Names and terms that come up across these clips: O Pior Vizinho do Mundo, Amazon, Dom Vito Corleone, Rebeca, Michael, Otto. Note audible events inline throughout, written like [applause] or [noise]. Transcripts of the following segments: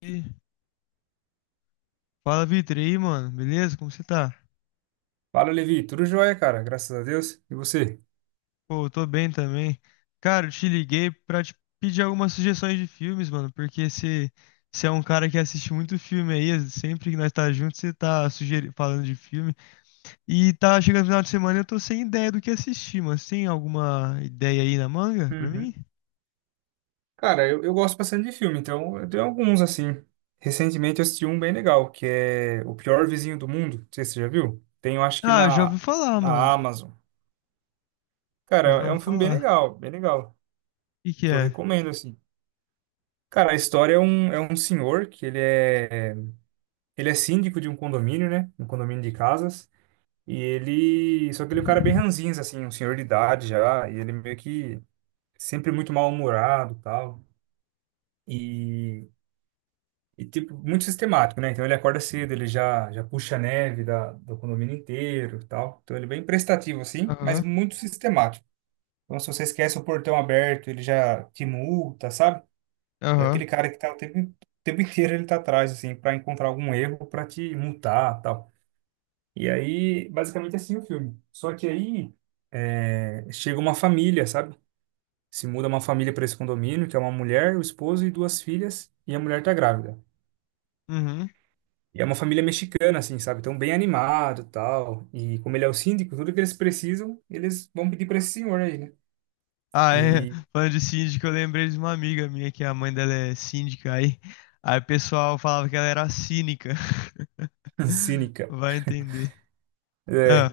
E fala, Vitor, e aí, mano? Beleza? Como você tá? Fala, Levi. Tudo jóia, cara. Graças a Deus. E você? Pô, eu tô bem também. Cara, eu te liguei pra te pedir algumas sugestões de filmes, mano, porque você é um cara que assiste muito filme aí, sempre que nós tá juntos, você tá sugeri falando de filme. E tá chegando no final de semana e eu tô sem ideia do que assistir, mano. Você tem alguma ideia aí na manga pra mim? Uhum. Cara, eu gosto bastante de filme, então eu tenho alguns, assim. Recentemente eu assisti um bem legal, que é O Pior Vizinho do Mundo. Não sei se você já viu. Tem, eu acho que Ah, eu já na, ouvi falar, mano. na Amazon. Cara, Eu já é ouvi um filme falar. Bem legal, O que que que eu é? recomendo, assim. Cara, a história é um senhor que ele é síndico de um condomínio, né? Um condomínio de casas. E ele... Só que ele é um cara bem ranzinza, assim, um senhor de idade já. E ele é meio que sempre muito mal-humorado e tal. E, e tipo, muito sistemático, né? Então ele acorda cedo, ele já puxa a neve da, do condomínio inteiro e tal. Então ele é bem prestativo, assim, mas Aham, muito sistemático. Então se você esquece o portão aberto, ele já te multa, sabe? É aham. aquele cara que tá o tempo inteiro ele tá atrás, assim, para encontrar algum erro para te multar tal. E aí, basicamente, é assim o filme. Só que aí chega uma família, sabe? Se muda uma família para esse condomínio, que é uma mulher, o esposo e duas filhas, e a mulher tá grávida. Uhum. E é uma família mexicana, assim, sabe? Então, bem animado, tal. E como ele é o síndico, tudo que eles precisam, eles vão pedir para esse senhor aí, né? Ah, é. E Falando de síndico, eu lembrei de uma amiga minha que a mãe dela é síndica. Aí o pessoal falava que ela era cínica. [laughs] [laughs] cínica. Vai entender. Ah,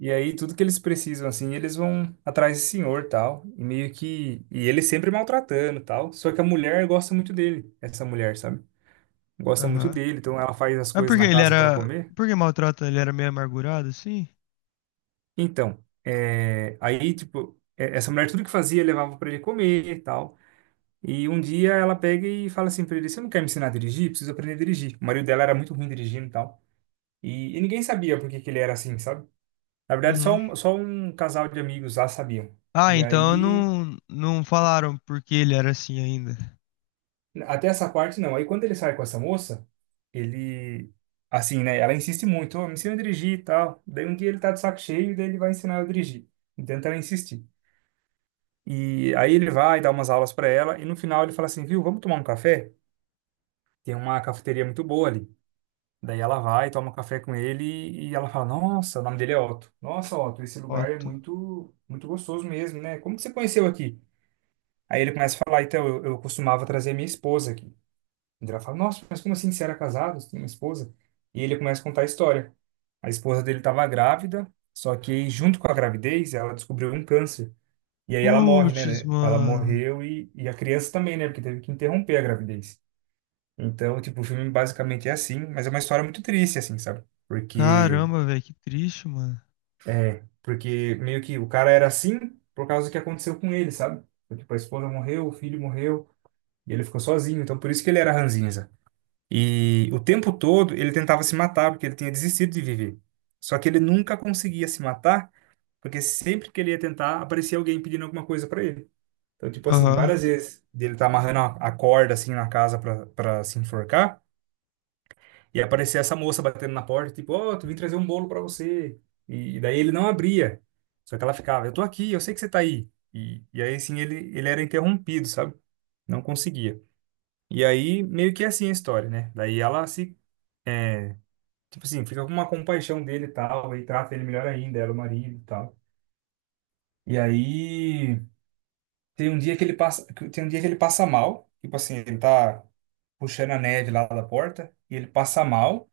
E aí, tudo que eles precisam, assim, eles vão atrás desse senhor, tal. E meio que... E ele sempre maltratando, tal. Só que a mulher gosta muito dele, essa mulher, sabe? Gosta muito aham. dele, então ela faz as Ah, coisas porque na ele casa para era. comer. Por que maltrata? Ele era meio amargurado, assim? Então, aí, tipo, essa mulher tudo que fazia levava para ele comer, tal. E um dia ela pega e fala assim pra ele: Você não quer me ensinar a dirigir? Preciso aprender a dirigir. O marido dela era muito ruim dirigindo e tal. E ninguém sabia por que que ele era assim, sabe? Na verdade, só Uhum. um, só um casal de amigos lá sabiam. Ah, E então aí, não falaram porque ele era assim ainda. até essa parte não. Aí quando ele sai com essa moça, ele. Assim, né? Ela insiste muito: "Ô, me ensina a dirigir e tal. Daí um dia ele tá de saco cheio e daí ele vai ensinar eu a dirigir. Então ela insistir. E aí ele vai dar umas aulas pra ela e no final ele fala assim: Viu, vamos tomar um café? Tem uma cafeteria muito boa ali. Daí ela vai, toma um café com ele e ela fala: Nossa, o nome dele é Otto. Nossa, Otto, esse lugar é Foto. muito, muito gostoso mesmo, né? Como que você conheceu aqui? Aí ele começa a falar: Então, eu costumava trazer minha esposa aqui. E ela fala: Nossa, mas como assim? Você era casado? Você tem uma esposa? E ele começa a contar a história. A esposa dele estava grávida, só que aí, junto com a gravidez, ela descobriu um câncer. E aí ela morre, né? Putz, né? Ela mano. morreu e a criança também, né? Porque teve que interromper a gravidez. Então, tipo, o filme basicamente é assim, mas é uma história muito triste, assim, sabe? Porque, Caramba, velho, que triste, mano. Porque meio que o cara era assim por causa do que aconteceu com ele, sabe? Tipo, a esposa morreu, o filho morreu, e ele ficou sozinho, então por isso que ele era ranzinza. E o tempo todo ele tentava se matar, porque ele tinha desistido de viver. Só que ele nunca conseguia se matar, porque sempre que ele ia tentar, aparecia alguém pedindo alguma coisa pra ele. Então, tipo assim, Aham. várias vezes dele tá amarrando a corda, assim, na casa pra, pra se enforcar, e aparecia essa moça batendo na porta, tipo, ó, tu vim trazer um bolo pra você. E daí ele não abria. Só que ela ficava, eu tô aqui, eu sei que você tá aí. E aí, assim, ele era interrompido, sabe? Não conseguia. E aí, meio que é assim a história, né? Daí ela se, é, tipo assim, fica com uma compaixão dele e tal, e trata ele melhor ainda, ela, o marido e tal. E aí, tem um dia que ele passa, tem um dia que ele passa mal, tipo assim, ele tá puxando a neve lá da porta, e ele passa mal.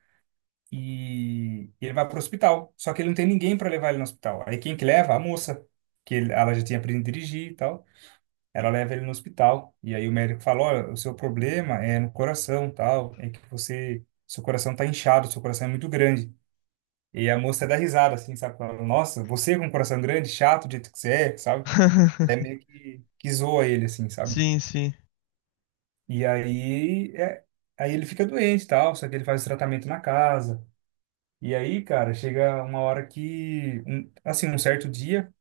E ele vai para o hospital. Só que ele não tem ninguém para levar ele no hospital. Aí quem que leva? A moça, ela já tinha aprendido a dirigir e tal. Ela leva ele no hospital. E aí o médico fala, olha, o seu problema é no coração, tal, é que você, seu coração tá inchado, seu coração é muito grande. E a moça dá risada, assim, sabe? Fala, Nossa, você com um coração grande, chato, do jeito que você é, sabe? Até [laughs] meio que zoa ele, assim, sabe? Sim, sim. E aí, aí ele fica doente e tal, só que ele faz tratamento na casa. E aí, cara, chega uma hora que, assim, um certo dia,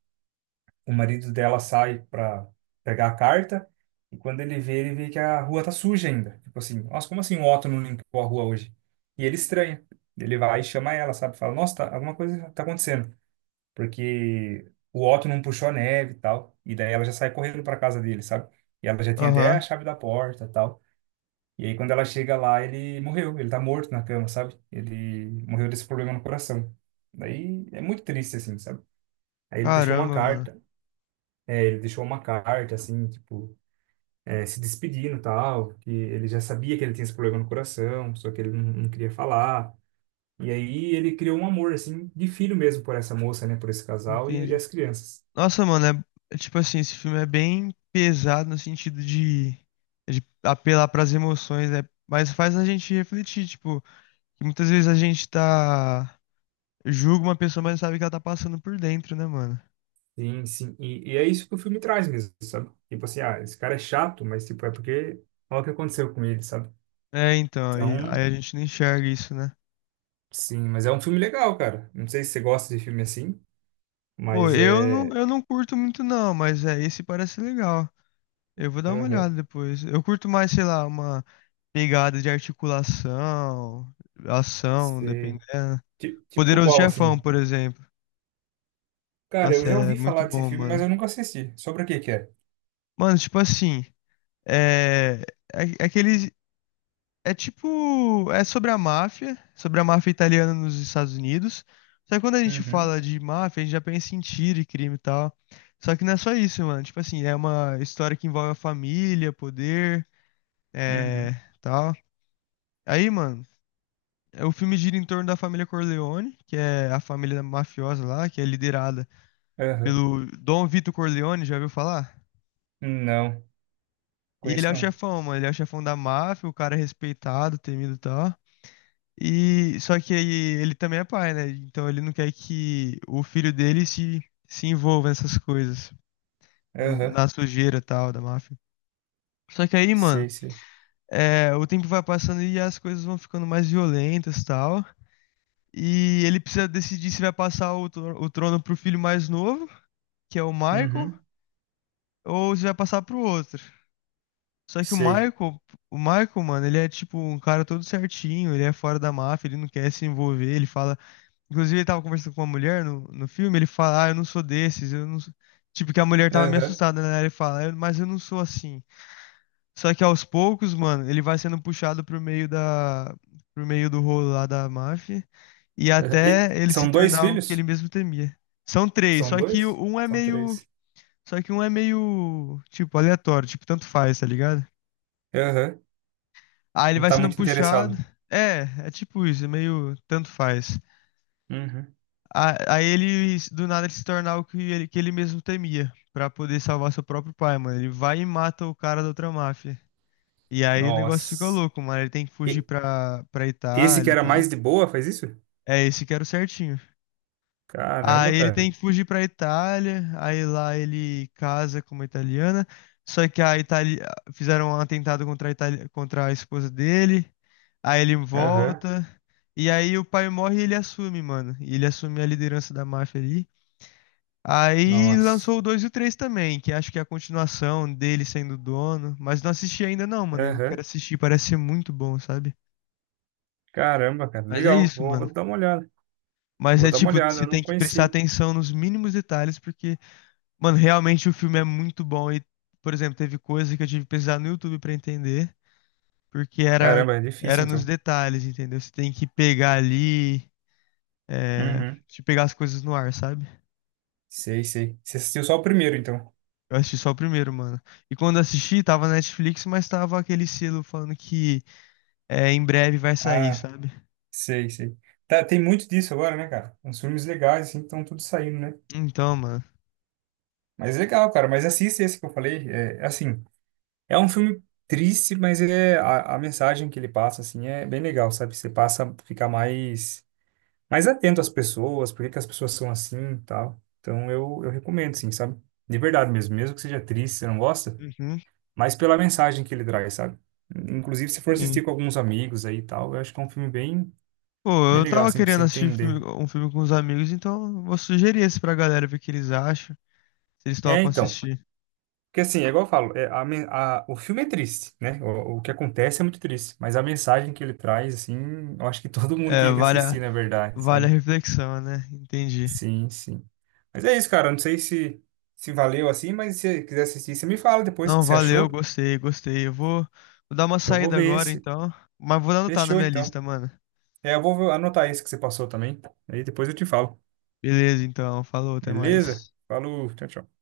o marido dela sai pra pegar a carta e quando ele vê que a rua tá suja ainda. Tipo assim, nossa, como assim o Otto não limpou a rua hoje? E ele estranha. Ele vai e chama ela, sabe? Fala, nossa, tá, alguma coisa tá acontecendo. Porque o Otto não puxou a neve e tal. E daí ela já sai correndo pra casa dele, sabe? E ela já tem até Aham. a chave da porta e tal. E aí, quando ela chega lá, ele morreu. Ele tá morto na cama, sabe? Ele morreu desse problema no coração. Daí é muito triste, assim, sabe? Aí ele deixou uma Caramba, mano. carta. É, ele deixou uma carta, assim, tipo, é, se despedindo e tal. Que ele já sabia que ele tinha esse problema no coração, só que ele não queria falar. E aí ele criou um amor, assim, de filho mesmo por essa moça, né? Por esse casal e Entendi. as crianças. Nossa, mano, é tipo assim, esse filme é bem pesado no sentido de apelar para as emoções, né? Mas faz a gente refletir, tipo, que muitas vezes a gente tá julga uma pessoa, mas não sabe o que ela tá passando por dentro, né, mano? Sim, sim. E é isso que o filme traz mesmo, sabe? Tipo assim, ah, esse cara é chato, mas, tipo, é porque olha o que aconteceu com ele, sabe? É, então, aí, Então, aí a gente não enxerga isso, né? sim, mas é um filme legal, cara. Não sei se você gosta de filme assim, Pô, mas eu não, é. eu não curto muito não, mas é, esse parece legal. Eu vou dar uma Aham. olhada depois. Eu curto mais, sei lá, uma pegada de articulação, ação, Sei. dependendo. Tipo Poderoso qual, assim? Chefão, por exemplo. Cara, eu Nossa, já é ouvi muito falar desse bom, filme, mas mano. eu nunca assisti. Sobre o que que é? Mano, tipo assim, é, é que é tipo, é sobre a máfia italiana nos Estados Unidos. Só que quando a gente Uhum, fala de máfia, a gente já pensa em tiro e crime e tal. Só que não é só isso, mano. Tipo assim, é uma história que envolve a família, poder, é, uhum, tal. Aí, mano, o filme gira em torno da família Corleone, que é a família mafiosa lá, que é liderada aham. pelo Dom Vito Corleone, já ouviu falar? Não, E ele conheço é o não. chefão, mano. Ele é o chefão da máfia, o cara é respeitado, temido e tal. E só que aí ele também é pai, né? Então ele não quer que o filho dele se envolva nessas coisas, Aham, na sujeira e tal da máfia. Só que aí, mano, sei, sei. O tempo vai passando e as coisas vão ficando mais violentas e tal. E ele precisa decidir se vai passar o trono pro filho mais novo, que é o Michael, Uhum, ou se vai passar pro outro. Só que o sei. Michael, o Michael, mano, ele é tipo um cara todo certinho, ele é fora da máfia, ele não quer se envolver, ele fala. Inclusive, ele tava conversando com uma mulher no filme, ele fala, ah, eu não sou desses, eu não sou. Tipo, que a mulher tava meio Aham, assustada, né? Ele fala, "Eu- mas eu não sou assim. Só que aos poucos, mano, ele vai sendo puxado pro meio da. Pro meio do rolo lá da máfia. E aham. E até ele se são dois tornar o que ele filhos? mesmo temia. São três, São só que dois? um é São meio. três. Só que um é meio, tipo, aleatório, tipo, tanto faz, tá ligado? Aham, Aí ele não vai tá sendo muito puxado. interessado. É, é tipo isso, é meio tanto faz. Uhum. Aí ele, do nada, ele se torna o que ele mesmo temia, pra poder salvar seu próprio pai, mano. Ele vai e mata o cara da outra máfia. E aí o negócio fica Nossa. louco, mano. Ele tem que fugir E pra esse que Itália e era mais tal. de boa faz isso? É, esse que era o certinho. Caramba, Aí ele cara. tem que fugir pra Itália, aí lá ele casa com uma italiana, só que a Itália fizeram um atentado contra a Itália, contra a esposa dele, aí ele Aham. volta, e aí o pai morre e ele assume, mano. E ele assume a liderança da máfia ali. Aí Nossa. lançou o 2 e o 3 também, que acho que é a continuação dele sendo dono, mas não assisti ainda não, mano. Eu quero Aham. assistir, parece ser muito bom, sabe? Caramba, cara. Mas é Legal. isso, Vou, mano. vou dar uma olhada. Mas Vou é dar uma tipo, olhada. você Eu tem não que prestar conhecia. atenção nos mínimos detalhes, porque mano, realmente o filme é muito bom e, por exemplo, teve coisa que eu tive que pesquisar no YouTube pra entender, porque Caramba, é era difícil, nos então. detalhes, entendeu? Você tem que pegar ali, é, Uhum. de pegar as coisas no ar, sabe? Sei, sei. Você assistiu só o primeiro, então. Eu assisti só o primeiro, mano. E quando assisti, tava na Netflix, mas tava aquele selo falando que é, em breve vai sair, Ah, sabe? sei, sei. Tá, tem muito disso agora, né, cara? Uns filmes legais, assim, estão tudo saindo, né? Então, mano. Mas legal, cara. Mas assiste esse que eu falei. É, assim, é um filme triste, mas ele é, a mensagem que ele passa, assim, é bem legal, sabe? Você passa a ficar mais mais atento às pessoas, por que que as pessoas são assim e tal. Então eu recomendo, sim, sabe? De verdade mesmo, mesmo que seja triste, você não gosta, Uhum, mas pela mensagem que ele traz, sabe? Inclusive, se for sim. assistir com alguns amigos aí e tal, eu acho que é um filme bem, Pô, bem eu legal, tava assim, pra você querendo assistir entender. Um filme com os amigos, então eu vou sugerir esse pra galera ver o que eles acham, se eles É, topam então, assistir. porque assim, é igual eu falo, é, a, o filme é triste, né? O que acontece é muito triste, mas a mensagem que ele traz, assim, eu acho que [laughs] todo mundo É, tinha que assistir, na verdade, vale a sabe? reflexão, né? Entendi. Sim, sim. Mas é isso, cara. Não sei se, se valeu assim, mas se você quiser assistir, você me fala depois o Não, que você valeu, achou. gostei, gostei. Vou dar uma Eu vou saída ver agora, esse. então. Mas vou anotar na Fechou, minha então. lista, mano. É, eu vou anotar esse que você passou também. Aí depois eu te falo. Beleza, então. Falou, até Beleza? mais. Falou, tchau, tchau.